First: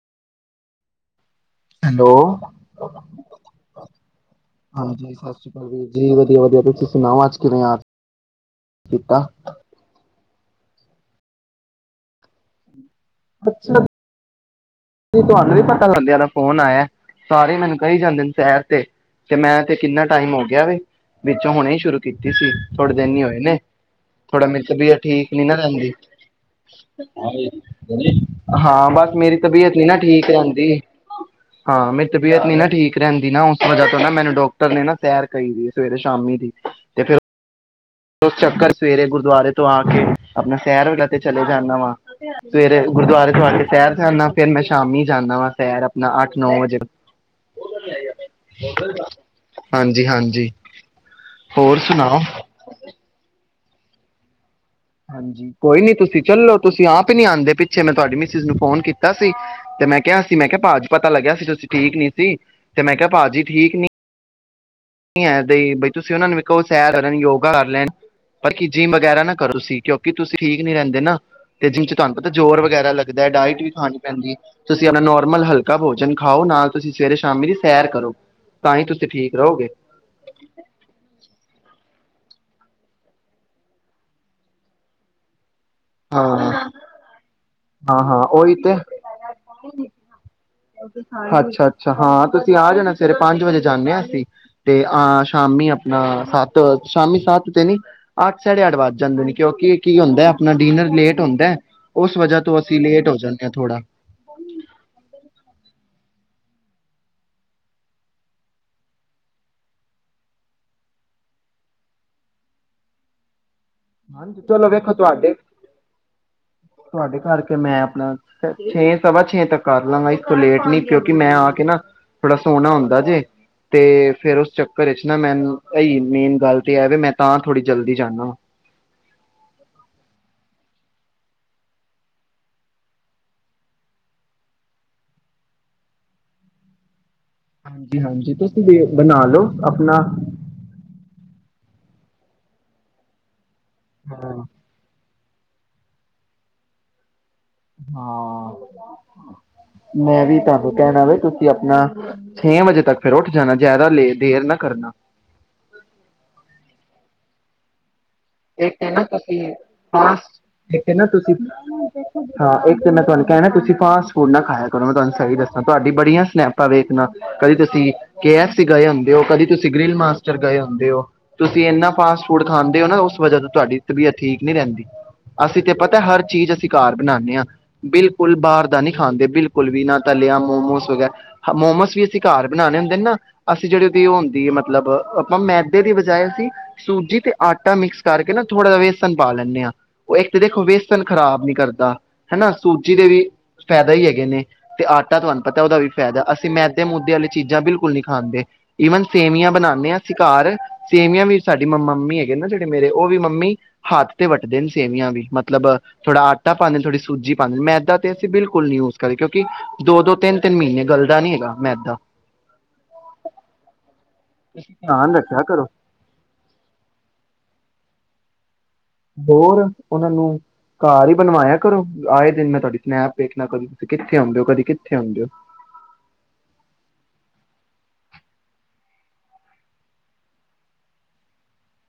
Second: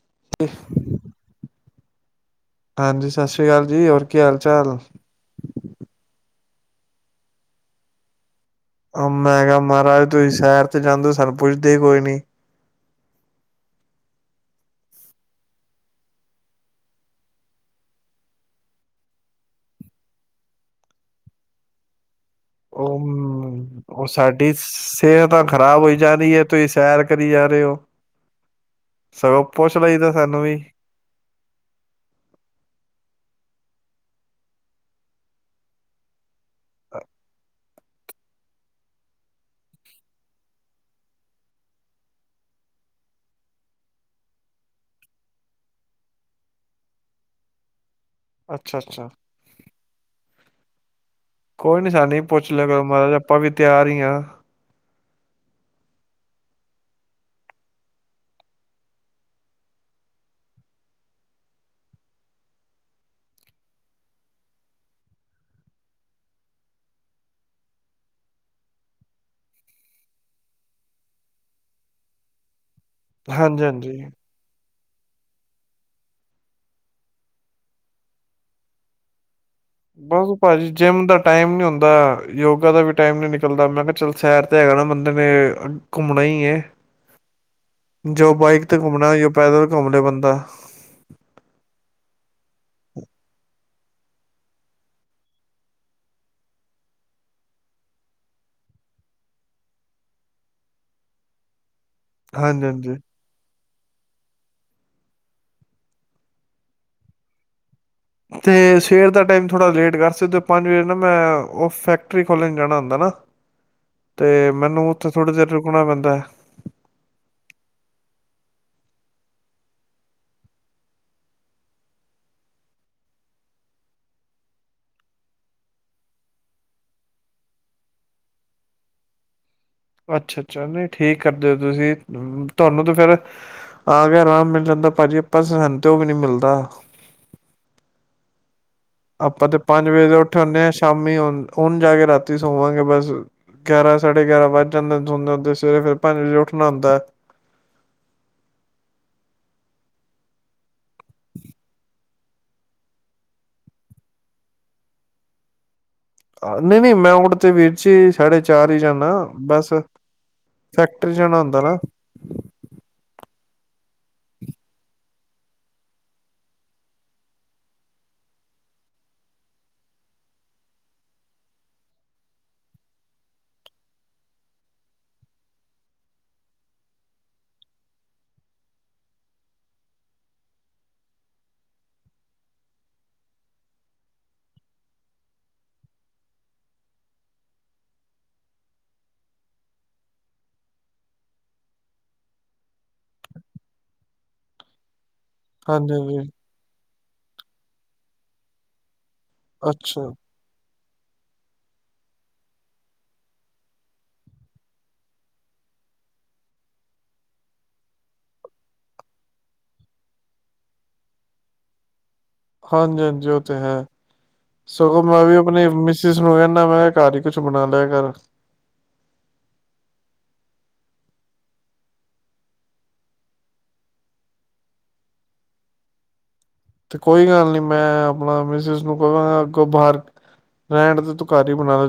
[unintelligible] Hello. ਹਾਂਜੀ ਸਤਿ ਸ੍ਰੀ ਅਕਾਲ ਜੀ ਹੋਰ ਕੀ ਹਾਲ-ਚਾਲ। ਹਾਂਜੀ ਸਤਿ ਸ਼੍ਰੀ ਅਕਾਲ ਵੀਰ ਜੀ ਵਧੀਆ ਵਧੀਆ ਤੁਸੀਂ ਸੁਣਾਓ ਅੱਜ ਕਿਵੇਂ ਯਾਦ ਅ ਕੀਤਾ? ਮੈਂ ਕਿਹਾ ਮਹਾਰਾਜ ਤੁਸੀਂ ਸੈਰ 'ਚ ਜਾਂਦੇ ਹੋ ਸਾਨੂੰ ਪੁੱਛਦੇ ਹੀ ਕੋਈ ਨੀ। ਅੱਛਾ। ਤੁਹਾਨੂੰ ਵੀ ਪਤਾ ਲਗ ਗਿਆ ਦਾ ਫੋਨ ਆਇਆ। ਸਾਰੇ ਮੈਨੂੰ ਕਹੀ ਜਾਂਦੇ ਨੇ ਸੈਰ ਤੇ ਕਿ ਮੈਂ ਤੇ ਕਿੰਨਾ ਟਾਈਮ ਹੋ ਗਿਆ ਵੇ ਵਿੱਚੋਂ ਹੋਣਾ ਹੀ ਸ਼ੁਰੂ ਕੀ ਤੀ ਸੀ ਥੋੜੇ ਦਿਨ ਹੀ ਹੋਏ ਨੇ, ਉਹ ਉਹ ਥੋੜਾ ਸਾਡੀ ਮੇਰੀ ਤਬੀਅਤ ਸਿਹਤ ਠੀਕ ਨੀ ਤਾਂ ਨਾ ਖ਼ਰਾਬ ਰਹਿੰਦੀ। ਹੋਈ ਜਾ ਰਹੀ ਹੈ ਤੁਸੀਂ ਸੈਰ ਕਰੀ ਜਾ ਰਹੇ ਹੋ ਹਾਂ ਬਸ ਮੇਰੀ ਸਗੋਂ ਤਬੀਅਤ ਪੁੱਛ ਨ ਨਾ ਲਈ ਦਾ ਠੀਕ ਸਾਨੂੰ ਵੀ ਰਹਿੰਦੀ ਹਾਂ ਮੇਰੀ ਤਬੀਅਤ ਨੀ ਨਾ ਠੀਕ ਰਹਿੰਦੀ ਨਾ ਉਸ ਵਜ੍ਹਾ ਤੋਂ ਨਾ ਮੈਨੂੰ ਡਾਕਟਰ ਨੇ ਨਾ ਸੈਰ ਕਹੀ ਦੀ ਹੈ ਸਵੇਰੇ ਸ਼ਾਮੀ ਦੀ। ਤੇ ਫੇਰ ਓ ਉਸ ਚੱਕਰ ਸਵੇਰੇ ਗੁਰਦੁਆਰੇ ਤੋਂ ਆ ਕੇ ਆਪਣਾ ਸੈਰ ਵਾਲਾ ਤੇ ਚਲੇ ਜਾਂਨਾ ਵਾਂ। ਸਵੇਰੇ ਗੁਰਦੁਆਰੇ ਤੋਂ ਆ ਕੇ ਸੈਰ ਜਾਨਾ ਫੇਿਰ ਮੈਂ ਸ਼ਾਮੀ ਜਾਂਨਾ ਵਾਂ ਸੈਰ ਆਪਣਾ ਅੱਠ ਨੌ ਵਜੇ ਅੱਛਾ ਅੱਛਾ ਹਾਂਜੀ ਹਾਂਜੀ। ਹੋਰ ਕੋਈ ਨੀ ਸੁਣਾਓ ਸਾਨੀ ਪੁੱਛ ਲਿਆ ਆਪਾਂ ਵੀ ਤਿਆਰ ਹੀ ਆ। ਹਾਂਜੀ, ਕੋਈ ਨੀ ਤੁਸੀਂ ਚਲੋ, ਤੁਸੀਂ ਆਪ ਹੀ ਨੀ ਆਂਦੇ ਪਿੱਛੇ ਮੈਂ ਤੁਹਾਡੀ ਮਿਸਿਸ ਨੂੰ ਫੋਨ ਕੀਤਾ ਸੀ, ਤੇ ਮੈਂ ਕਿਹਾ ਸੀ ਮੈਂ ਕਿਹਾ ਭਾਜੀ ਪਤਾ ਲੱਗਿਆ ਸੀ ਤੁਸੀਂ ਠੀਕ ਨੀ ਸੀ ਤੇ ਮੈਂ ਕਿਹਾ ਭਾਜੀ ਠੀਕ ਨ ਐਦਾ ਈ ਬਈ ਤੁਸੀਂ ਔਨਾਂ ਨੂੰ ਵੀ ਕੋ ਸੈਰ ਕਰ ਲੈਣ, ਯੋਗਾ ਕਰ ਲੈਣ, ਪਰ ਜਿੰਮ ਵਗੈਰਾ ਨਾ ਕਰੋ ਤੁਸੀਂ ਕਿਉਂਕਿ ਤੁਸੀਂ ਠੀਕ ਨੀ ਰਹਿੰਦੇ ਨਾ ਤੇ ਜਿੰਮ ਚ ਤੁਹਾਨੂੰ ਪਤਾ ਜ਼ੋਰ ਵ ਵਗੈਰਾ ਲੱਗਦਾ ਹੈ, ਡਾਇਟ ਹਾਂਜੀ ਵੀ ਖਾਣੀ ਹਾਂਜੀ ਪੈਂਦੀ ਏ ਤੁਸੀਂ ਆਪਣਾ ਨੋਰਮਲ ਹਲਕਾ ਭੋਜਨ ਖਾਔ ਨਾਲ ਤੁਸੀਂ ਸਵੇਰੇ ਸ਼ਾਮੀ ਦੀ ਸੈਰ ਕਰੋ। ਤਾਂ ਹੀ ਤੁਸੀਂ ਠੀਕ ਰਹੋਗੇ। ਬਸ ਭਾਜੀ, ਜਿੰਮ ਦਾ ਟਾਈਮ ਨੀ ਹੁੰਦਾ ਯੋਗਾ ਦਾ ਵੀ ਟਾਈਮ ਨਹੀਂ ਨਿਕਲਦਾ। ਮੈਂ ਕਿਹਾ ਚੱਲ ਸੈਰ ਤਾਂ ਹੈਗਾ ਨਾ ਬੰਦੇ ਨੇ ਘੁੰਮਣਾ ਹੀ ਹਾਂ ਹੈ ਹਾਂ ਹਾਂ ਜੋ ਉਹੀ ਬਾਈਕ ਤੇ ਘੁੰਮਣਾ ਜੋ ਪੈਦਲ ਘੁੰਮ ਲਏ ਬੰਦਾ ਅੱਛਾ ਅੱਛਾ ਹਾਂ ਤੁਸੀਂ ਆ ਜਾਣਾ ਸਵੇਰੇ ਪੰਜ ਵਜੇ ਜਾਂਦੇ ਹ ਅਸੀਂ ਤੇ ਹ ਸ਼ਾਮੀ ਆਪਣਾ ਸੱਤ ਸ਼ਾਮਿ ਸੱਤ ਤੇ ਨੀ ਅੱਠ ਸਾਢੇ ਅੱਠ ਵੱਜ ਜਾਂਦੇ ਨੇੀ ਕਿਉਂਕਿ ਕੀ ਹੁੰਦਾ ਆਪਣਾ ਡਿਨਰ ਲੇਟ ਹੁੰਦਾ ਉਸ ਵਜਾ ਤੋਂ ਹਾਂਜੀ ਅਸੀਂ ਹਾਂਜੀ ਲੇਟ ਹੋ ਜਾਂਦੇ ਹਾਂ ਥੋੜਾ ਹ ਤੇ ਸਵੇਰ ਦਾ ਟਾਈਮ ਥੋੜਾ ਲੇਟ ਕਰ ਸਕਦੇ ਹੋ ਤੇ ਪੰਜ ਵਜੇ ਨਾ ਮੈਂ ਉਹ ਫੈਕਟਰੀ ਖੋਲਣ ਜਾਣਾ ਹੁੰਦਾ ਹੈ ਨਾ ਹਾਂਜੀ ਤੇ ਚਲੋ ਮੈਨੂੰ ਵੇਖੋ ਉੱਥੇ ਤੁਹਾਡੇ ਥੋੜ੍ਹੀ ਦੇਰ ਰੁਕਣਾ ਪੈਂਦਾ ਹੈ ਤੁਹਾਡੇ ਕਰਕੇ ਮੈਂ ਆਪਣਾ ਛੇ ਸਵਾ ਛੇ ਤੱਕ ਕਰ ਲਾਂਗਾ ਇਸ ਤੋਂ ਲੇਟ ਨੀ ਕਿਉਂਕਿ ਮੈਂ ਆ ਕੇ ਨਾ ਥੋੜਾ ਸੋਹਣਾ ਹੁੰਦਾ ਜੇ ਤੇ ਫੇਿਰ ਉਸ ਚੱਕਰ ਵਿਚ ਨਾ ਮੈਂਨੂੰ ਇਹੀ ਮੇਨ ਗੱਲ ਤੇ ਇਹ ਵੀ ਮੈਂ ਤਾਂ ਥੋੜੀ ਜਲਦੀ ਜਾਨਾ ਵਾਂ ਅੱਛਾ ਅੱਛਾ ਨਹੀਂ ਠੀਕ ਕਰਦੇ ਹੋ ਤੁਸੀਂ ਤੁਹਾਨੂੰ ਤਾਂ ਫੇਿਰ ਆ ਕੇ ਆਰਾਮ ਮਿਲ ਜਾਂਦਾ ਭਾਜੀ ਆਪਾਂ ਸਹਿਣ ਤੇਓ ਵੀ ਨਹੀਂੀ ਮਿਲਦਾ ਹਾਂਜੀ ਹਾਂਜੀ ਵੀ ਬਣਾ ਲਓ ਆਪਾਂ ਤੇ ਪੰਜ ਆਪਣਾ ਵਜੇ ਤੋਂ ਉੱਠੇ ਹਦੇ ਹਾਂ ਸ਼ਾਮੀ ਉਹਣ ਜਾ ਕੇ ਰਾਤੀ ਸੋਵਾਂਗੇ ਬਸ ਗਿਆਰਾਂ ਸਾਢਡੇ ਗਿਆਰਾਂ ਵੱਜ ਜਾਂਦੇ ਹੁੰਦੇ ਜ ਸਵੇਰੇ ਫਰ ਪੰਜ ਵਜੇ ਉੱਠਣਾਉੁੰਦਾ ਹੈ ਹਾਂ ਮੈਂ ਵੀ ਤਾਂ ਫ਼ਿਰ ਕਹਿਣਾ ਵੈ ਤੁਸੀਂ ਆਪਣਾ ਛੇ ਵਜੇ ਤੱਕ ਫੇਿਰ ਉੱਠ ਜਾਣਾ ਜ਼ਿਆਦਾ ਲ ਦੇਰ ਨਾ ਕਰਨਾ ਨਹੀਂ ਨਹੀਂ ਮੈਂ ਉੜ ਤੇ ਵੀਰ ਜੀ ਹੀ ਇੱਕ ਨਾ ਤੁ ਜਾਣਾ ਬਸ ਫੈਕਟਰੀ ਤੁਸੀਂ ਜਾਣਾ ਹੁੰਦਾ ਨਾ ਹਾਂ ਇੱਕ ਤੇ ਨਾ ਤੂਅਨੂੰ ਕਹਿਣਾ ਤੁਸੀਂ ਫਾਸਟ ਫੂਡ ਨਾ ਖਾਇਆ ਕਰੋ ਮੈਂ ਤੁਹਾਨੂੰ ਸਹੀ ਦੱਸਾਂ ਤੁਹਾਡੀ ਬੜੀਆਂ ਸਨੈਪਾਂ ਵੇਖਣਾ ਕਦੇ ਤੁਸੀਂ ਕੇ ਐਫ ਸੀ ਗਏ ਹੁੰਦੇ ਹੋ ਕਦੀ ਤੁਸੀਂ ਗ੍ਰਿਲ ਮਾਸਟਰ ਗਏ ਹੁੰਦੇ ਹੋ ਤੁਸੀਂ ਇੰਨਾ ਫਾਸਟ ਫੂਡ ਖਾਂਦੇ ਹੋ ਨਾ ਵਜ੍ਹਾ ਤੋਂ ਤੁਹਾਡੀ ਤਬੀਅਤ ਠੀਕ ਨਹੀਂੀ ਰਹਿੰਦੀ ਅਸੀਂ ਤੇ ਪਤਾ ਹਰ ਚੀਜ਼ ਅਸੀਂ ਘਰ ਬਣਾਉਦੇ ਹਾਂ ਬਿਲਕੁਲ ਬਾਹਰ ਦਾ ਨਹੀਂੀ ਖਾਂਦੇ ਬਿਲਕੁਲ ਵੀ ਨਾ ਤਾਂ ਲਿਆ ਮੋਮੋਸ ਵਗੈਰਾ ਮੋਮੋਸ ਵੀ ਅਸੀਂ ਘਰ ਬਣਾਉਣੇ ਹੁੰਦੇ ਨਾ ਅਸੀਂ ਜਿਹੜੇ ਉਹਦੀ ਉਹ ਹੁੰਦੀ ਹੈ ਮਤਲਬ ਆਪਾਂ ਮੈਦੇ ਦੀ ਬਜਾਏ ਅਸੀਂ ਸੂਜੀ ਤੇ ਆਟਾ ਮਿਕਸ ਕਰਕੇ ਨਾ ਥੋੜ੍ਹਾ ਜ ਵੇਸਨ ਪਾ ਲੈਂਦੇ ਹਾਂ ਉਹ ਇੱਕ ਤਾਂ ਦੇਖੋ ਵੇਸਨ ਖਰਾਬ ਨੀ ਕਰਦਾ ਹੈਨਾ ਸੂਜੀ ਦੇ ਵੀ ਫਾਇਦਾ ਹੀ ਹੈਗੇ ਨੇ ਤੇ ਆਟਾ ਤੁਹਾਨੂੰ ਪਤਾ ਉਹਦਾ ਹਾਂਜੀ ਫਾਇਦਾ ਹਾਂਜੀ ਅਸੀਂ ਮੈਦੇ ਮੁਦੇ ਵਾਲੇ ਚੀਜ਼ਾਂ ਬਿਲਕੁਲ ਨਹੀਂੀ ਖਾਣਦੇ ਈਵਨ ਸੇਵੀਆਂ ਬਣਾਉਦੇ ਹਾਂ ਅੱਛਾ ਅਸੀਂ ਘਰ ਸੇਵੀਆਂ ਵੀ ਸਾਡੀ ਮੰਮਾ ਮੰਮੀ ਹੈਗੇ ਨਾ ਜਿਹੜੇ ਮੇਰੇ ਉਹ ਵੀ ਮੰਮੀ ਹੱਥ ਤੇ ਵੱਟਦੇ ਨੇ ਸੇਵੀਆਂ ਵੀ ਮਤਲਬ ਥੋੜਾ ਆਟਾ ਪਾਉਂਦੇ ਨੇ ਥੋੜੀ ਸੂਜੀ ਪਾਉਂਦੇ ਨੇ ਮੈਦਾ ਤੇ ਅਸੀਂ ਬਿਲਕੁਲ ਨੀ ਯੂਜ ਕਰੀ ਕਿਉਂਕਿ ਦੋ ਦੋ ਤਿੰਨ ਤਿੰਨ ਮਹੀਨੇ ਗਲਦਾ ਨੀ ਹੈਗਾ ਮੈਦਾ ਹਾਂਜੀ ਹਾਂਜੀ ਉਹ ਤੇ ਹੈ ਸਗੋਂ ਧਿਆਨ ਮੈਂ ਵੀ ਰੱਖਿਆ ਕਰੋ ਆਪਣੀ ਮਿਸਿਸ ਨੂੰ ਕਹਿੰਦਾ ਮੈਂ ਘ ਹੀ ਕੁਛ ਬਣਾ ਲਿਆ ਹ ਹੋਰ ਉਹਨਾਂ ਨੂੰ ਘਰ ਹੀ ਬਣਵਾਇਆ ਕਰੋ ਆਏ ਦਿਨ ਮੈਂ ਤੁਹਾਡੀ ਸਨੈਪ ਵੇਖਣਾ ਕਦੇ ਤੁਸੀਂ ਕਿੱਥੇ ਆਉਂਦੇ ਹੋ ਕਦੀ ਕਿੱਥੇ ਆਉਂਦੇ ਹੋ ਤੇ ਕੋਈ ਗੱਲ ਨੀ ਮੈਂ ਆਪਣਾ ਮਿਸਿਸ ਨੂੰ ਕਹ ਅੱਗੋਂ ਬਾਹਰ ਰਹਿਣ ਤੇ ਤਕਾਰੀ ਬਣਾ ਲੋ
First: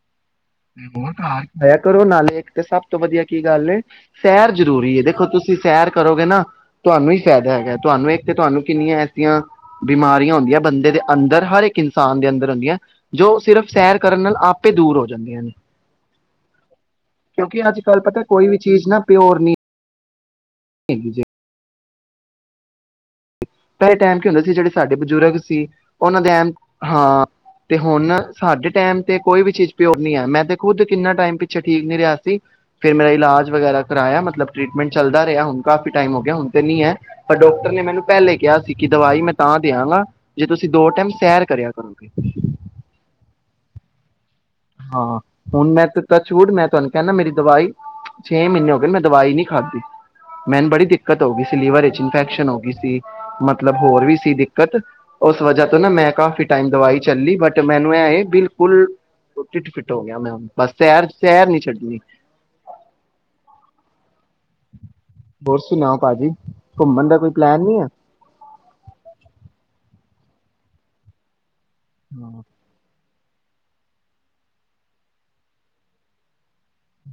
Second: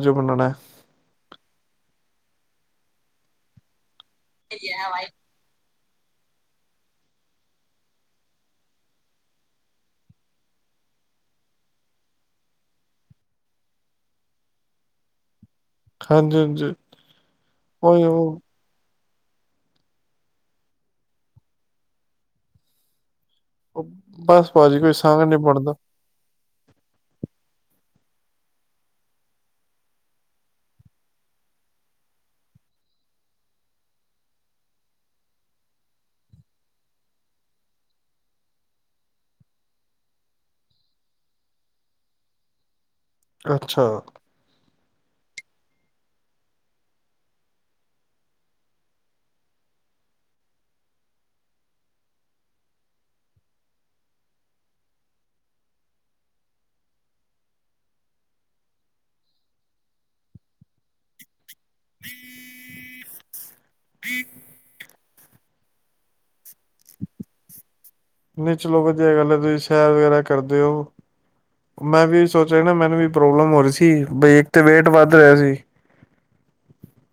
ਆਇਆ ਕਰੋ ਨਾਲੇ ਤੇ ਸਭ ਤੋਂ ਵਧੀਆ ਕੀ ਗੱਲ ਨੇ ਸੈਰ ਜ਼ਰੂਰੀ ਦੇਖੋ ਤੁਸੀਂ ਸੈਰ ਕਰੋਗੇ ਨਾ ਤੁਹਾਨੂੰ ਹੀ ਫਾਇਦਾ ਹੈਗਾ ਤੁਹਾਨੂੰ ਇੱਕ ਤੇ ਤੁਹਾਨੂੰ ਕਿੰਨੀਆਂ ਐਸੀਆਂ ਬਿਮਾਰੀਆਂ ਹੁੰਦੀਆਂ ਬੰਦੇ ਦੇ ਅੰਦਰ ਹਰ ਇੱਕ ਇਨਸਾਨ ਦੇ ਅੰਦਰ ਹੁੰਦੀਆਂ ਜੋ ਸਿਰਫ਼ ਸੈਰ ਕਰਨ ਨਾਲ ਆਪੇ ਦੂਰ ਹੋ ਜਾ ਜਾਂਦੀਆਂ ਨੇ ਹਾਂਜੀ ਹਾਂਜੀ ਕਿਉਂਕਿ ਅੱਜ ਕੱਲ ਉਹੀ ਪਤਾ ਉਹ ਕੋਈ ਵੀ ਚੀਜ਼ ਨਾ ਪਿਓਰ ਨਹੀਂ ਠ ਜੇ ਉਹ- ਪਹਿਲੇ ਟਾਈਮ ਕੀ ਹੁੰਦੇ ਬਸ ਸੀ ਜਿਹੜੇ ਭਾਜੀ ਕੋਈ ਸਾਡੇ ਸੰਗ ਬਜ਼ੁਰਗ ਨਹੀਂ ਸੀ ਬਣਦਾ ਉਹਨਾਂ ਦੇ ਐਮ ਹਾਂ ਤੇ ਹੁਣ ਸਾਡੇ ਟਾਈਮ ਤੇ ਕੋਈ ਵੀ ਚੀਜ਼ ਪਿਰ ਨ ਹੈ ਮੈਂ ਤੇ ਖੁੱਦ ਕਿੰਨਾ ਟਾਈਮ ਪਿੱਛੇ ਠੀਕ ਨੀ ਰਿਹਾ ਸੀ ਫੇਿਰ ਮੇਰਾ ਇਲਾਜ ਵਗੈਰਾ ਕਰਾਇਆ ਮਤਲਬ ਟ੍ਰਰੀਟਮੈਂਟ ਚੱਲਦਾ ਰਿਹਾ ਹੁਣ ਕਾਫੀ ਟਮ ਹੋ ਗਿਆ ਹੁਣ ਤੇ ਨੀ ਹੈ ਪਰ ਡਾਕਟਰ ਨੇ ਮੈਨੂੰ ਪਹਿਲੇ ਕਿਹਾ ਸੀ ਕਿ ਦਵਾਈ ਮੈਂ ਤਾਂ ਦਿਆਂਗਾ ਜੇ ਤੁਸੀਂ ਦੋ ਟਾਈਮ ਸੈਰ ਕਰਿਆ ਕਰੋਗੇ ਅੱਛਾ ਹਾਂ ਹੁਣ ਮੈਂ ਤਾਂ ਛੂਟ ਮੈਂ ਤੁਹਾਨੂੰ ਕਹ ਮੇਰੀ ਦਵਾਈ ਛੇ ਮਹੀਨੇ ਹੋ ਗਏ ਮੈਂ ਦਵਾਈ ਨੀ ਖਾਧੀ ਮੈਨੂੰ ਬੜੀ ਦਿੱਕਤ ਹੋ ਗਈ ਸੀ ਲੀਵਰ ਵਿਚ ਇਨਫੈਕਸ਼ਨ ਹੋ ਗਈ ਸੀ ਮਤਲਬ ਹੋਰ ਵੀ ਸੀ ਦਿੱਕਤ ਉਸ ਵਜਾ ਤੋਂ ਨਾ ਮੈਂ ਕਾਫ਼ੀ ਟਾਈਮ ਦਵਾਈ ਚੱਲੀ ਬਟ ਮੈਨੂੰ ਐ ਇਹ ਬਿਲਕੁਲ ਫਿੱਟ ਫਿੱਟ ਹੋ ਗਿਆ ਮੈਂ ਬਸ ਸੈਰ ਸੈਰ ਨ ਛੱਡੀ ਜੀ ਹੋਰ ਸੁਣਾਓ ਭਾਜੀ ਘੁੰਮਣ ਦਾ ਕੋਈ ਪਲੈਨ ਨਹੀ ਹੈ ਨਹੀਂ ਚਲੋ ਵਧੀਆ ਗੱਲ ਹੈ ਤੁਸੀਂ ਸੈਰ ਵਗੈਰਾ ਕਰਦੇ ਹੋ ਮੈਂ ਵੀ ਸੋਚ ਰਹਾ ਨਾ ਮੈਨੂੰ ਵੀ ਪ੍ਰੋਬਲਮ ਹੋ ਰਹੀ ਸੀ ਬਈ ਇੱਕ ਤੇ ਵੇਟ ਵੱਧ ਰਿਹਾ ਸੀ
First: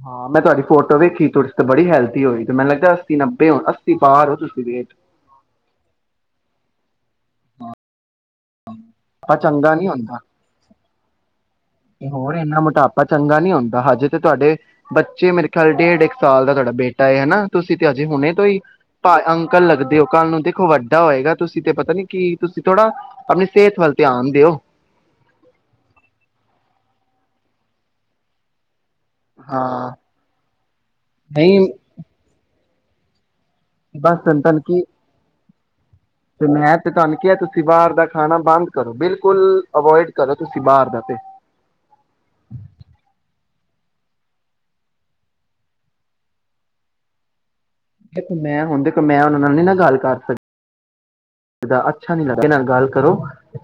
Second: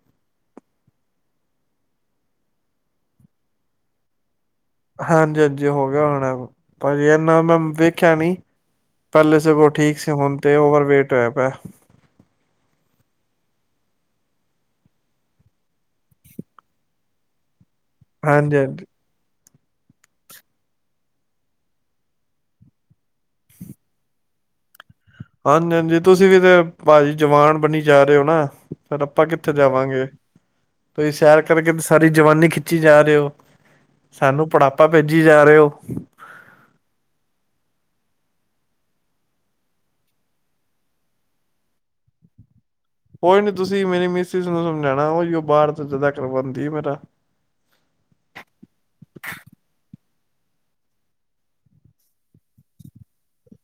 ਹਾਂ ਮੈਂ ਤੁਹਾਡੀ ਫੋਟੋ ਵੇਖੀ ਤੁੁਰ ਤੇ ਬੜੀ ਹੈਲਦੀ ਹੋਈ ਤੇ ਮੈਨੂੰ ਲੱਗਦਾ ਅੱਸੀ ਨੱਬੇ ਹੋ ਅੱਸੀ ਬਾਹਰ ਹੋ ਤੁਸੀਂ ਵੇਟ ਹਾਂਜੀ ਹਾਂਜੀ ਹੋ ਗਿਆ ਹੋਣਾ ਪਰ ਯ ਨ ਮੈਂ ਵਿ ਕਿਆ ਨਹੀਂ ਆਪਾਂ ਪਹਿਲੇ ਸ ਉਹ ਚੰਗਾ ਨੀ ਠੀਕ ਸੀ ਹੁੰਦਾ ਹਣ ਤੇ ਓਵਰਵੇੇਟ [unintelligible] ਤੇ ਹੋਰ ਇੰਨਾ ਮੋਟਾਪਾ ਚੰਗਾ ਨੀ ਹੁੰਦਾ ਹਜੇ ਤੇ ਤੁਹਾਡੇ ਬੱਚੇ ਮੇਰੇ ਖਿਆਲ ਡੇਢ ਇੱਕ ਸਾਲ ਦਾ ਤੁਹਾਡਾ ਬੇਟਾ ਹਨਾ ਤੁਸੀਂ ਤੇ ਅਜੇ ਹੁਣੇ ਤੋਂ ਹਾਂਜੀ ਹੀ ਹਾਂਜੀ ਭ ਅੰ ਕਲ ਲੱਗਦੇ ਹੋ ਕੱਲ ਨੂੰ ਦੇਖੋ ਵੱਡਾ ਹੋਏਗਾ ਤੁਸੀਂ ਤੇ ਪਤਾ ਨੀ ਕੀ ਤੁਸੀਂ ਥੋੜਾ ਆਪਣੀ ਸਿਹਤ ਵੱਲ ਧਿਆਨ ਦਿਓ ਹਾਂਜੀ ਹਾਂਜੀ ਤੁਸੀਂ ਵੀ ਤੇ ਭਾਜੀ ਜਵਾਨ ਬਣੀ ਜਾ ਰਹੇ ਹੋ ਨਾ ਫਿਰ ਆਪਾਂ ਕਿੱਥੇ ਹਾਂ ਜਾਵਾਂਗੇ ਤੁਸੀਂ ਸੈਰ ਨਹੀਂ ਕਰਕੇ ਤੇ ਸਾਰੀ ਜਵਾਨੀ ਜਾ ਰਹੇ ਹੋ ਬਸ ਸਾਨੂੰ ਤਨ ਕੀ ਬੁੜਾਪਾ ਭੇਜੀ ਜਾ ਰਹੇ ਓ [unintelligible] ਤੇ ਮੈਂ ਤੇ ਤੁਹਾਨੂੰ ਕਿਹਾ ਤੁਸੀਂ ਬਾਹਰ ਦਾ ਖਾਣਾ ਬੰਦ ਕਰੋ ਬਿਲਕੁਲ ਅਵੋਇਡ ਕਰੋ ਤੁਸੀਂ ਬਾਹਰ ਦਾ ਤੇ। ਕੋਈ ਨੀ ਤੁਸੀਂ ਮੇਰੀ ਮਿਸਿਸ ਨੂੰ ਸਮਝਾਉਣਾ ਹੀ ਉਹ ਬਾਹਰ ਜਦਾ ਕਰਵਾਉਂਦੀ ਮੇਰਾ। ਦੇਖੋ ਮੈਂ ਹੁਣ ਦੇਖੋ ਮੈਂ ਉਹਨਾਂ ਨਾਲ ਨੀ ਨਾ ਗੱਲ ਕਰ ਸਕ ਅੱਛਾ ਨੀ ਲੱ ਇਹ ਨਾਲ ਗੱਲ ਕਰੋ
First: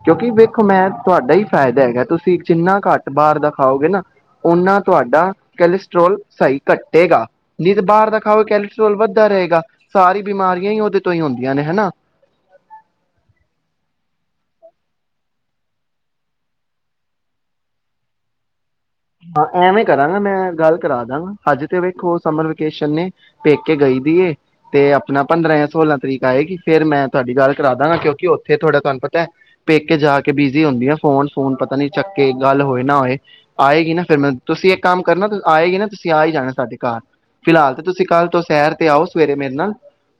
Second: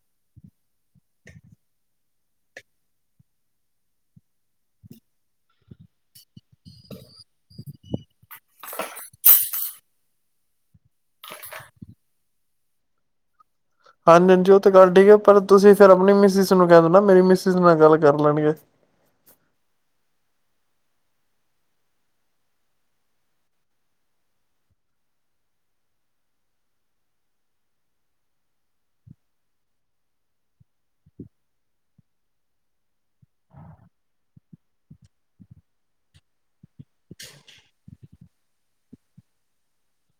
ਕਿਉਂਕਿ ਵੇਖੋ ਮੈਂ ਤੁਹਾਡਾ ਹੀ ਫਾਇਦਾ ਹੈਗਾ ਤੁਸੀਂ ਜਿੰਨਾ ਘੱਟ ਬਾਹਰ ਦਾ ਖਾਓਗੇ ਨਾ ਓਨਾ ਤੁਹਾਡਾ ਕਲਸਟਰ੍ਰੋਲ ਸਹੀ ਘੱਟੇਗਾ ਨਹੀਂ ਤਾਂ ਬਾਹਰ ਦਾ ਖਾਓਗੇ ਕੈਲਸਟਰ੍ਰੋਲ ਵੱਧਦਾ ਰਹੇਗਾ ਸਾਰੀ ਬਿਮਾਰੀਆਂ ਹੀ ਉਹਦੇ ਤੋਂ ਹੀ ਹੁੰਦੀਆਂ ਨੇ ਹਨਾ। ਹਾਂਜੀ-ਹਾਂਜੀ ਉਹ ਤਾਂ ਗੱਲ ਠੀਕ ਹੈ ਪਰ ਤੁਸੀਂ ਸਰ ਆਪਣੀ ਮਿਸ ਨੂੰ ਕਹਿ ਦੋ ਨਾ ਮੇਰੀ ਮਿਸ ਨਾਲ ਗੱਲ ਕਰ ਲੈਣਗੇ। ਹਾਂ ਐਵੇਂ ਕਰਾਂਗਾ ਮੈਂ ਗੱਲ ਕਰਾ ਦਾਂਗਾ ਹਜੇ ਤੇ ਵੇਖੋ ਸਮਰ ਵੇਕੇਸ਼ਨ ਨੇ ਪੇਕੇ ਗਈ ਦੀਏ ਤੇ ਆਪਣਾ ਪੰਦਰਾਂ ਜਾਂ ਸੋਲਾਂ ਤਰੀਕ ਆਏਗੀ ਫੇਰ ਮੈਂ ਤੁਹਾਡੀ ਗੱਲ ਕਰਾ ਦਾਂਗਾ ਕਿਉਂਕਿ ਉੱਥੇ ਥੋੜ੍ਹਾ ਤੁਹਾਨੂੰ ਪਤਾ ਹੈ ਪੇਕੇ ਜਾ ਕੇ ਬਿਜੀ ਹੁੰਦੀ ਆ ਫੋਨ-ਫੂਨ ਪਤਾ ਨੀ ਚੱਕੇ ਗੱਲ ਹੋਏ ਨਾ ਹੋਏ। ਆਏਗੀ ਨਾ ਫਿਰ ਮ ਤੁਸੀਂ ਇੱਕ ਕੰਮ ਕਰਨਾਂ ਆਏਗੀ ਨਾ ਤੁਸੀਂ ਆ ਹੀ ਜਾਣਾ ਸਾਡੇ ਘਰ ਫਿਲਹਾਲ ਤੇ ਤੁਸੀਂ ਤੁਸੀਂ ਕੱਲ ਤੋਂ ਸੈਰ ਤੇ ਆਓ ਸਵੇਰੇ ਮੇਰੇ ਨਾਲ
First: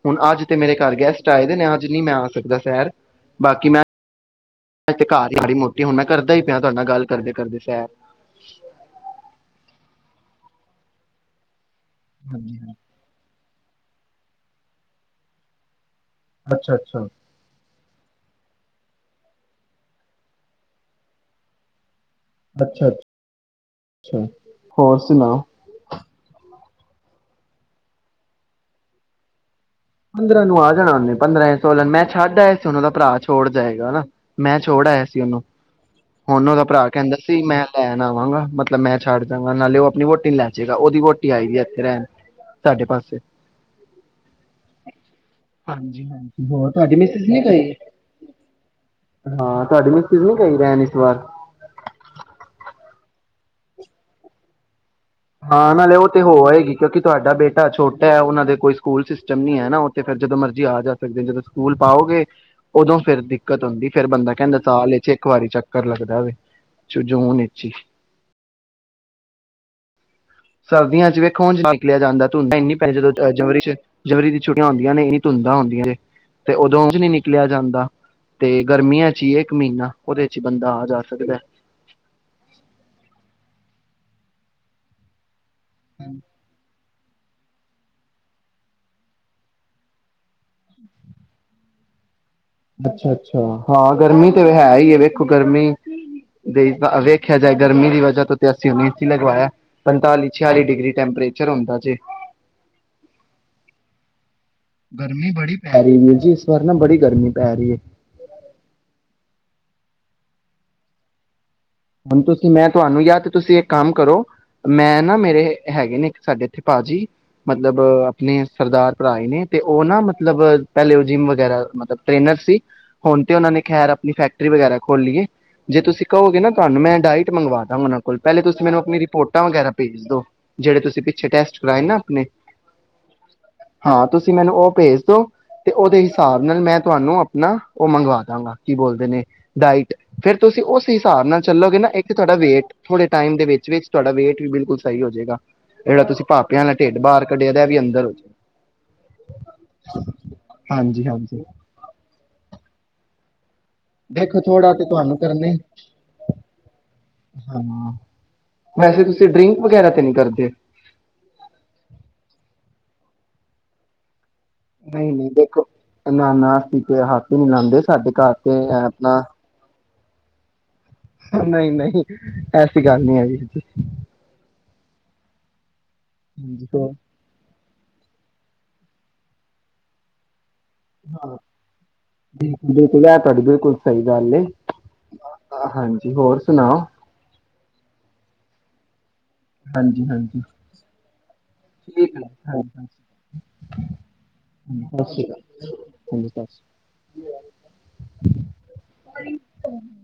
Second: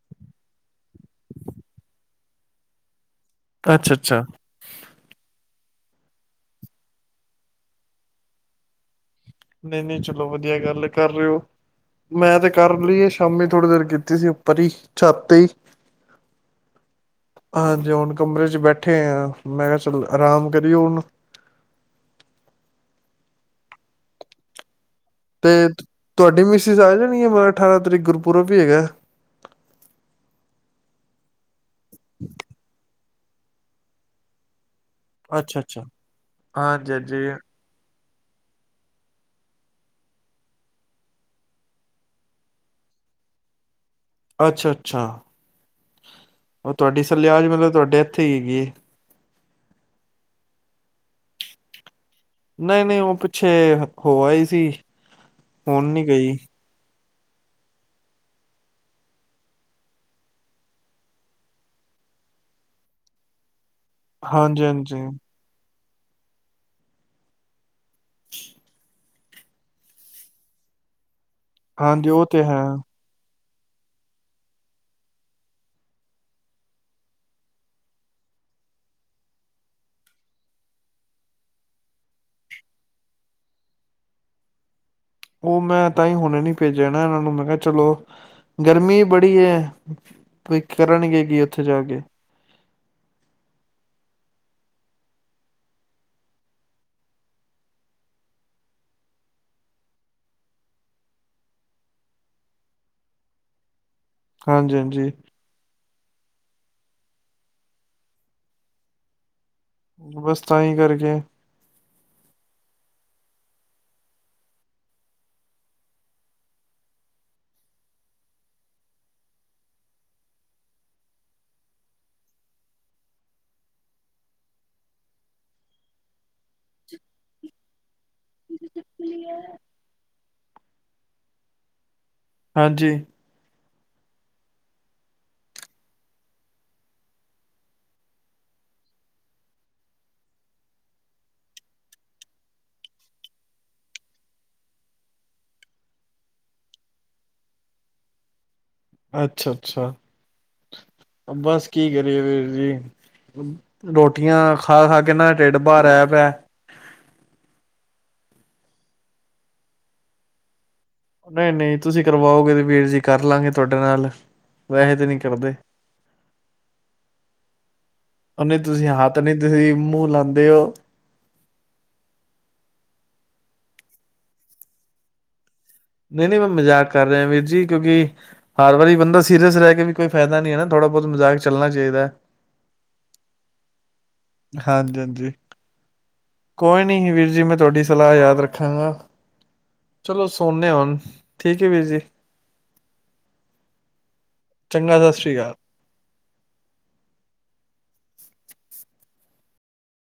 ਹੁਣ ਅੱਜ ਤੇ ਮੇਰੇ ਘਰ ਗੈਸਟ ਆਏ ਦੇ ਨੇ ਅੱਜ ਨਹੀਂ ਮੈਂ ਆ ਸਕਦਾ ਸੈਰ। ਅੱਛਾ-ਅੱਛਾ ਇਥ ਘਰ ਹੀ ਮਾੜੀ ਮੋ ਹੁਣ ਮੈਂ ਕਰਦਾ ਹੀ ਪਿਆ ਤੁਹਾਡੇ ਨਾਲ ਗੱਲ ਕਰਦੇ ਕਰਦੇ ਸੈਰ। ਨਹੀਂ-ਨਹੀਂ ਚਲੋ ਵਧੀਆ ਗੱਲ ਕਰ ਰਹੇ ਹੋ। ਮੈਂ ਤੇ ਹਾਂਜੀ ਕਰ ਲਈ ਏ ਸ਼ਾਮੀ। ਥੋੜ੍ਹੀ ਦੇਰ ਕੀਤੀ ਸੀ ਉੱਪਰ ਹੀ ਛੱਤ ਤੇ ਹੀ। ਅੱਛਾ- ਅੱਛਾ ਹਾਂਜੀ ਹੁਣ ਕਮਰੇ ਚ ਬੈਠੇ ਹੋਏ ਆ, ਮੈਂ ਕਿਹਾ ਚੱਲ ਆਰਾਮ ਕਰੀਓ ਹੁਣ। ਅੱਛਾ-ਅੱਛਾ ਤੇ ਤੁਹਾਡੀ ਮਿਸ ਸੀ ਆ ਜਾਨ ਗੇ ਅਠਾਰਾਂ ਤਰੀਕ ਨੂੰ ਗੁਰਪੁੁਰਬ ਵੀ ਹੈਗਾ। ਪੰਦਰਾਂ ਨੂੰ ਆ ਜਾਣਾ ਉਹਨੇ ਪੰਦਰਾਂ ਸੋਲਾਂ ਮੈਂ ਛੱਡ ਆਏ ਸੀ। ਉਹਨਾਂ ਦਾ ਭਰਾ ਛੋੜ ਜਾਏਗਾ ਮੈਂ ਛੋੜ ਆਇਆ ਸੀ ਉਹਨੂੰ, ਅੱਛਾ ਅੱਛਾ ਹੁਣ ਉਹਦਾ ਭਰਾ ਹਾਂਜੀ ਕਹਿੰਦਾ ਹਾਂਜੀ ਸੀ ਮੈਂ ਲੈ ਲੈ ਆਵਾਂਗਾ, ਮਤਲਬ ਮੈਂ ਛੱਡ ਜਾਂ ਗਾ ਨਾਲ਼ੇ ਆਪਣੀ ਵੋਹਟੀ ਲੈਜਾਗਾ, ਓਹਦੀ ਵੋਹਟੀ ਆਈ ਦੀਏ ਇਥੇ ਰਹਿਣ ਸਾਡੇ ਪਾਸੇ। ਅੱਛਾ-ਅੱਛਾ ਹਾਂਜੀ ਹਾਂ ਉਹ ਤੁਹਾਡੀ ਸਲਿਆਜ ਮਤਲਬ ਤੁਹਾਡੇ ਇੱਥੇ ਹੀ ਹੈਗੀ ਏ। ਹਾਂ ਤੁਹਾਡੀ ਮਿਸਜ਼ ਨਹੀਂ ਗਈ ਰਹਿਣ ਇਸ ਵਾਰ। ਨਹੀਂ-ਨਹੀਂ, ਉਹ ਪਿੱਛੇ ਹੋ ਆਈ ਸੀ। ਹਾਂ ਹੁਣ ਨਾਲੇ ਨੀ ਉਹ ਤੇ ਹੋ ਗਈ। ਆਏਗੀ ਕਿਉਂਕਿ ਤੁਹਾਡਾ ਬੇਟਾ ਛੋਟਾ ਹੈ ਉਹਨਾਂ ਦੇ ਕੋਈ ਸਕੂਲ ਸਿਸਟਮ ਨੀ ਹੈ ਨਾ ਉਥੇ ਫੇਰ ਜਦੋਂ ਮਰਜ਼ੀ ਆ ਜਾ ਸਕਦੇ ਜਦੋਂ ਸਕੂਲ ਪਾਓਗੇ ਉਦੋਂ ਫੇਰ ਦਿੱਕਤ ਹੁੰਦੀ ਫੇਰ ਬੰਦਾ ਕਹਿੰਦਾ ਹਾਂਜੀ ਸਾਲ ਇਹ ਹਾਂਜੀ ਚ ਇੱਕ ਵਾਰੀ ਚੱਕ ਕਰ ਲੱਗਦਾ ਵੇ ਜੂਨ ਇਚ ਈ। ਸਰਦੀਆਂ ਚ ਵਿੱ ਉੰਝ ਨਿਕਲਿਆ ਹਾਂਜੀ ਉਹ ਜਾਂਦਾ ਤੇ ਧੂੰਦ ਹੈ। ਏਨੀ ਪੈ ਜਾਂਦੀ ਜੋਦੋ ਜਨਵਰੀ ਜਨਵਰੀ ਦੀ ਛੁੱਟੀਆਂ ਹੁੰਦੀਆਂ ਨੇ ਇਨੀ ਧੁੰਦਾਂ ਹੁੰਦੀਆਂ ਨੇ ਤੇ ਉਦੋਂ ਉੰਝ ਨੀ ਨਿਕਲਿਆ ਜਾਂਦਾ ਤੇ ਗਰਮੀਆਂ ਚ ਹੀ ਇੱਕ ਮਹੀਨਾ ਉਹਦੇ ਚ ਬੰਦਾ ਆ ਜਾ ਸਕਦਾ। ਉਹ ਮੈਂ ਤਾਂ ਹੁਣੇ ਨੀ ਭੇਜ ਜਾਣਾ ਇਹਨਾਂ ਨੂੰ ਮੈਂ ਕਿਹਾ ਚਲੋ, ਗਰਮੀ ਬੜੀ ਹੈ ਕਰਨਗੇ ਕੀ ਉੱਥੇ ਜਾ ਕੇ। ਅੱਛਾ-ਅੱਛਾ ਹਾਂ ਗਰਮੀ ਤੇ ਹੈ ਹੀ ਹੈ ਵੇਖੋ ਗਰਮੀ ਦੇ ਵੇਖਿਆ ਜਾਏ ਗਰਮੀ ਦੀ ਵਜ੍ਹਾ ਤੋਂ ਤੇ ਅਸੀਂ ਹੋਣ ਏ ਸੀ ਲਵਾਇਆ ਪੰਤਾਲੀ-ਛਿਆਲੀ ਡਿਗਰੀ ਟੈਂਪਰੇਚਰ ਹੁੰਦਾ ਜੇ। ਹਾਂਜੀ-ਹਾਂਜੀ। ਅਰੇ ਵੀਰ ਜੀ ਇਸ ਵਾਰ ਨਾ ਬੜੀ ਗਰਮੀ ਪੈ ਰਹੀ ਹੈ। ਬਸ ਤਾਂਹੀ ਕਰਕੇ ਹੁਣ ਤੁਸੀਂ ਮੈਂ ਤੁਹਾਨੂੰ ਯ ਤੇ ਤੁਸੀਂ ਇੱਕ ਕੰਮ ਕਰੋ ਮੈਂ ਨਾ ਮੇਰੇ ਹੈਗੇ ਨੇ ਇੱਕ ਸਾਡੇ ਇੱਥੇ ਭਾਜੀ, ਮਤਲਬ ਆਪਣੇ ਸਰਦਾਰ ਭਰਾ ਨੇ ਤੇ ਉਹ ਨਾ ਮਤਲਬ ਪਹਿਲੇ ਉਹ ਜਿੰਮ ਵਗੈਰਾ ਮਤਲਬ ਟ੍ਰੇਨਰ ਸੀ। ਹੁਣ ਤੇ ਉਹਨਾਂ ਨੇ ਖੈਰ ਆਪਣੀ ਫੈਕਟਰੀ ਵਗੈਰਾ ਖੋਲਲੀਏ ਜੇ ਤੁਸੀਂ ਕਹੋਗੇ ਨਾ ਤੁਹਾਨੂੰ ਮੈਂ ਡਾਇਟ ਮੰਗਵਾ ਦਾਗਾ। ਸੇਵਨ ਬਲ, ਪਹਿਲੇ ਤੁਸੀ ਮੈਨੂੰ ਆਪਣੀ ਰਿਪੋਰਟਾਂ ਵਗੈਰਾ ਭੇਜ ਦੋ। ਜਿਹੜੇ ਤੁਸੀਂ ਪਿੱਛੇ ਟੈਸਟ ਕਰਾਏ ਨਾ। ਆਪਣੇ ਹਾਂਜੀ। ਹਾਂ, ਤੁਸੀਂ ਮੈਨੂੰ ਉਹ ਭੇਜ ਦੋ, ਤੇ ਉਹਦੇ ਹਿਸਾਬ ਨਾਲ ਮੈਂ ਤੁਹਾਨੂੰ ਆਪਣਾ ਉਹ ਮੰਗਵਾ ਦਵਾਂਗਾ, ਕੀ ਬੋਲਦੇ ਨੇ, ਡਾਇਟ ਫੇਰ ਤੁਸੀਂ ਉਸ ਹਿਸਾਬ ਨਾਲ ਚੱਲੋਗੇ ਨਾ ਇੱਕ ਤੁਹਾਡਾ ਵੇਟ ਥੋੜੇ ਟਾਈਮ ਦੇ ਵਿੱਚ-ਵਿਚ ਤੁਹਾਡਾ ਵੇਟ ਵੀ ਬਿਲਕੁਲ ਸਹੀ ਹੋ ਜਾਏਗਾ। ਜਿਹੜਾ ਤੁਸੀਂ ਪਾਾਪਿਆਂ ਵਾਲਾ ਢਿੱਡ ਤੁਸੀ ਬਾਹਰ ਕੱਢਿਆ ਦਾ ਇਹਵੀ ਅੰਦਰ ਹੋ ਜਾਵੇਗਾ। ਅੱਛਾ-ਅੱਛਾ, ਹਾਂਜੀ ਹਾਂਜੀ ਬਸ ਕੀ ਕਰੀਏ ਵੀਰ ਜੀ? [inaudible] ਰੋਟੀਆਂ ਦੇਖੋ ਥੋੜਾ ਤੇ ਖਾ-ਖਾ ਕੇ ਤੁਹਾਨੂੰ ਨਾ ਕਰਨਾ ਢਿੱਡ ਹੀ ਬਾਹਰ ਆਇਆ ਪਿਆ। ਹਾਂ ਵੈਸੇ ਤੁਸੀਂ ਡਰਿੰਕ ਵਗੈਰਾ ਤੇ ਨਹੀਂ ਕਰਦੇ ਹੋ। ਨਹੀਂ-ਨਹੀਂ ਤੁਸੀਂ ਕਰਵਾਓਗੇ ਤੇ ਵੀਰ ਜੀ ਕਰ ਲਵਗੇ ਤੁਹਾਡੇ ਨਾਲ। ਵੈਸੇ ਤੇ ਨਹੀਂ ਨਹੀਂ-ਨਹੀਂ ਕਰਦੇ ਦੇਖੋ ਨਾ-ਨਾ ਪੀਕੇ ਹੱਥ। ਤਿੰਨਾਂ ਦੇ। ਉਹ ਨਹੀਂ, ਤੁਸੀਂ ਹੱਥ ਨਹੀਂ ਤੁਸੀਂ ਮੂੰਹ ਲਾਉਂਦੇ ਹੋ। ਉਹ ਨਹੀਂ- ਨਹੀਂ, ਐਸੀ ਗੱਲ ਨਹੀਂ ਹੈਗੀ। ਨਹੀਂ- ਨਹੀਂ, ਮੈਂ ਹਾਂਜੀ ਮਜ਼ਾਕ ਹੋਰ ਕਰ ਰਿਹਾ ਵੀਰ ਜੀ ਕਿਉਂਕਿ ਹਰ ਵਾਰੀ ਬੰਦਾ ਸੀਰੀਅਸ ਰਹਿ ਕੇ ਵੀ ਕੋਈ ਫਾਇਦਾ ਨੀ ਹੈਨਾ। ਹਾਂ, ਬਿਲਕੁਲ -ਬਿਲਕੁਲ ਯਾਰ ਤੁਹਾਡੀ ਬਿਲਕੁਲ ਸਹੀ। ਗੱਲ ਏ ਹਾਂਜੀ- ਹਾਂਜੀ ਹਾਂਜੀ ਹੋਰ ਸੁਣਾਓ ਕੋਈ ਨੀ ਵੀਰ ਜੀ ਮੈਂ ਤੁਹਾਡੀ ਸਲਾਹ ਯਾਦ ਰੱਖਾਂਗਾ। ਹਾਂਜੀ ਚਲੋ ਹਾਂਜੀ ਸੋੇਦੇ ਹਾਂ ਹੁਣ, ਠੀਕ ਹੈ ਵੀਰ ਜੀ। ਚੰਗਾ ਸਤਿ ਓਕੇ। ਸ਼੍ਰੀ ਅਕਾਲ। ੰਦਰ [unintelligible]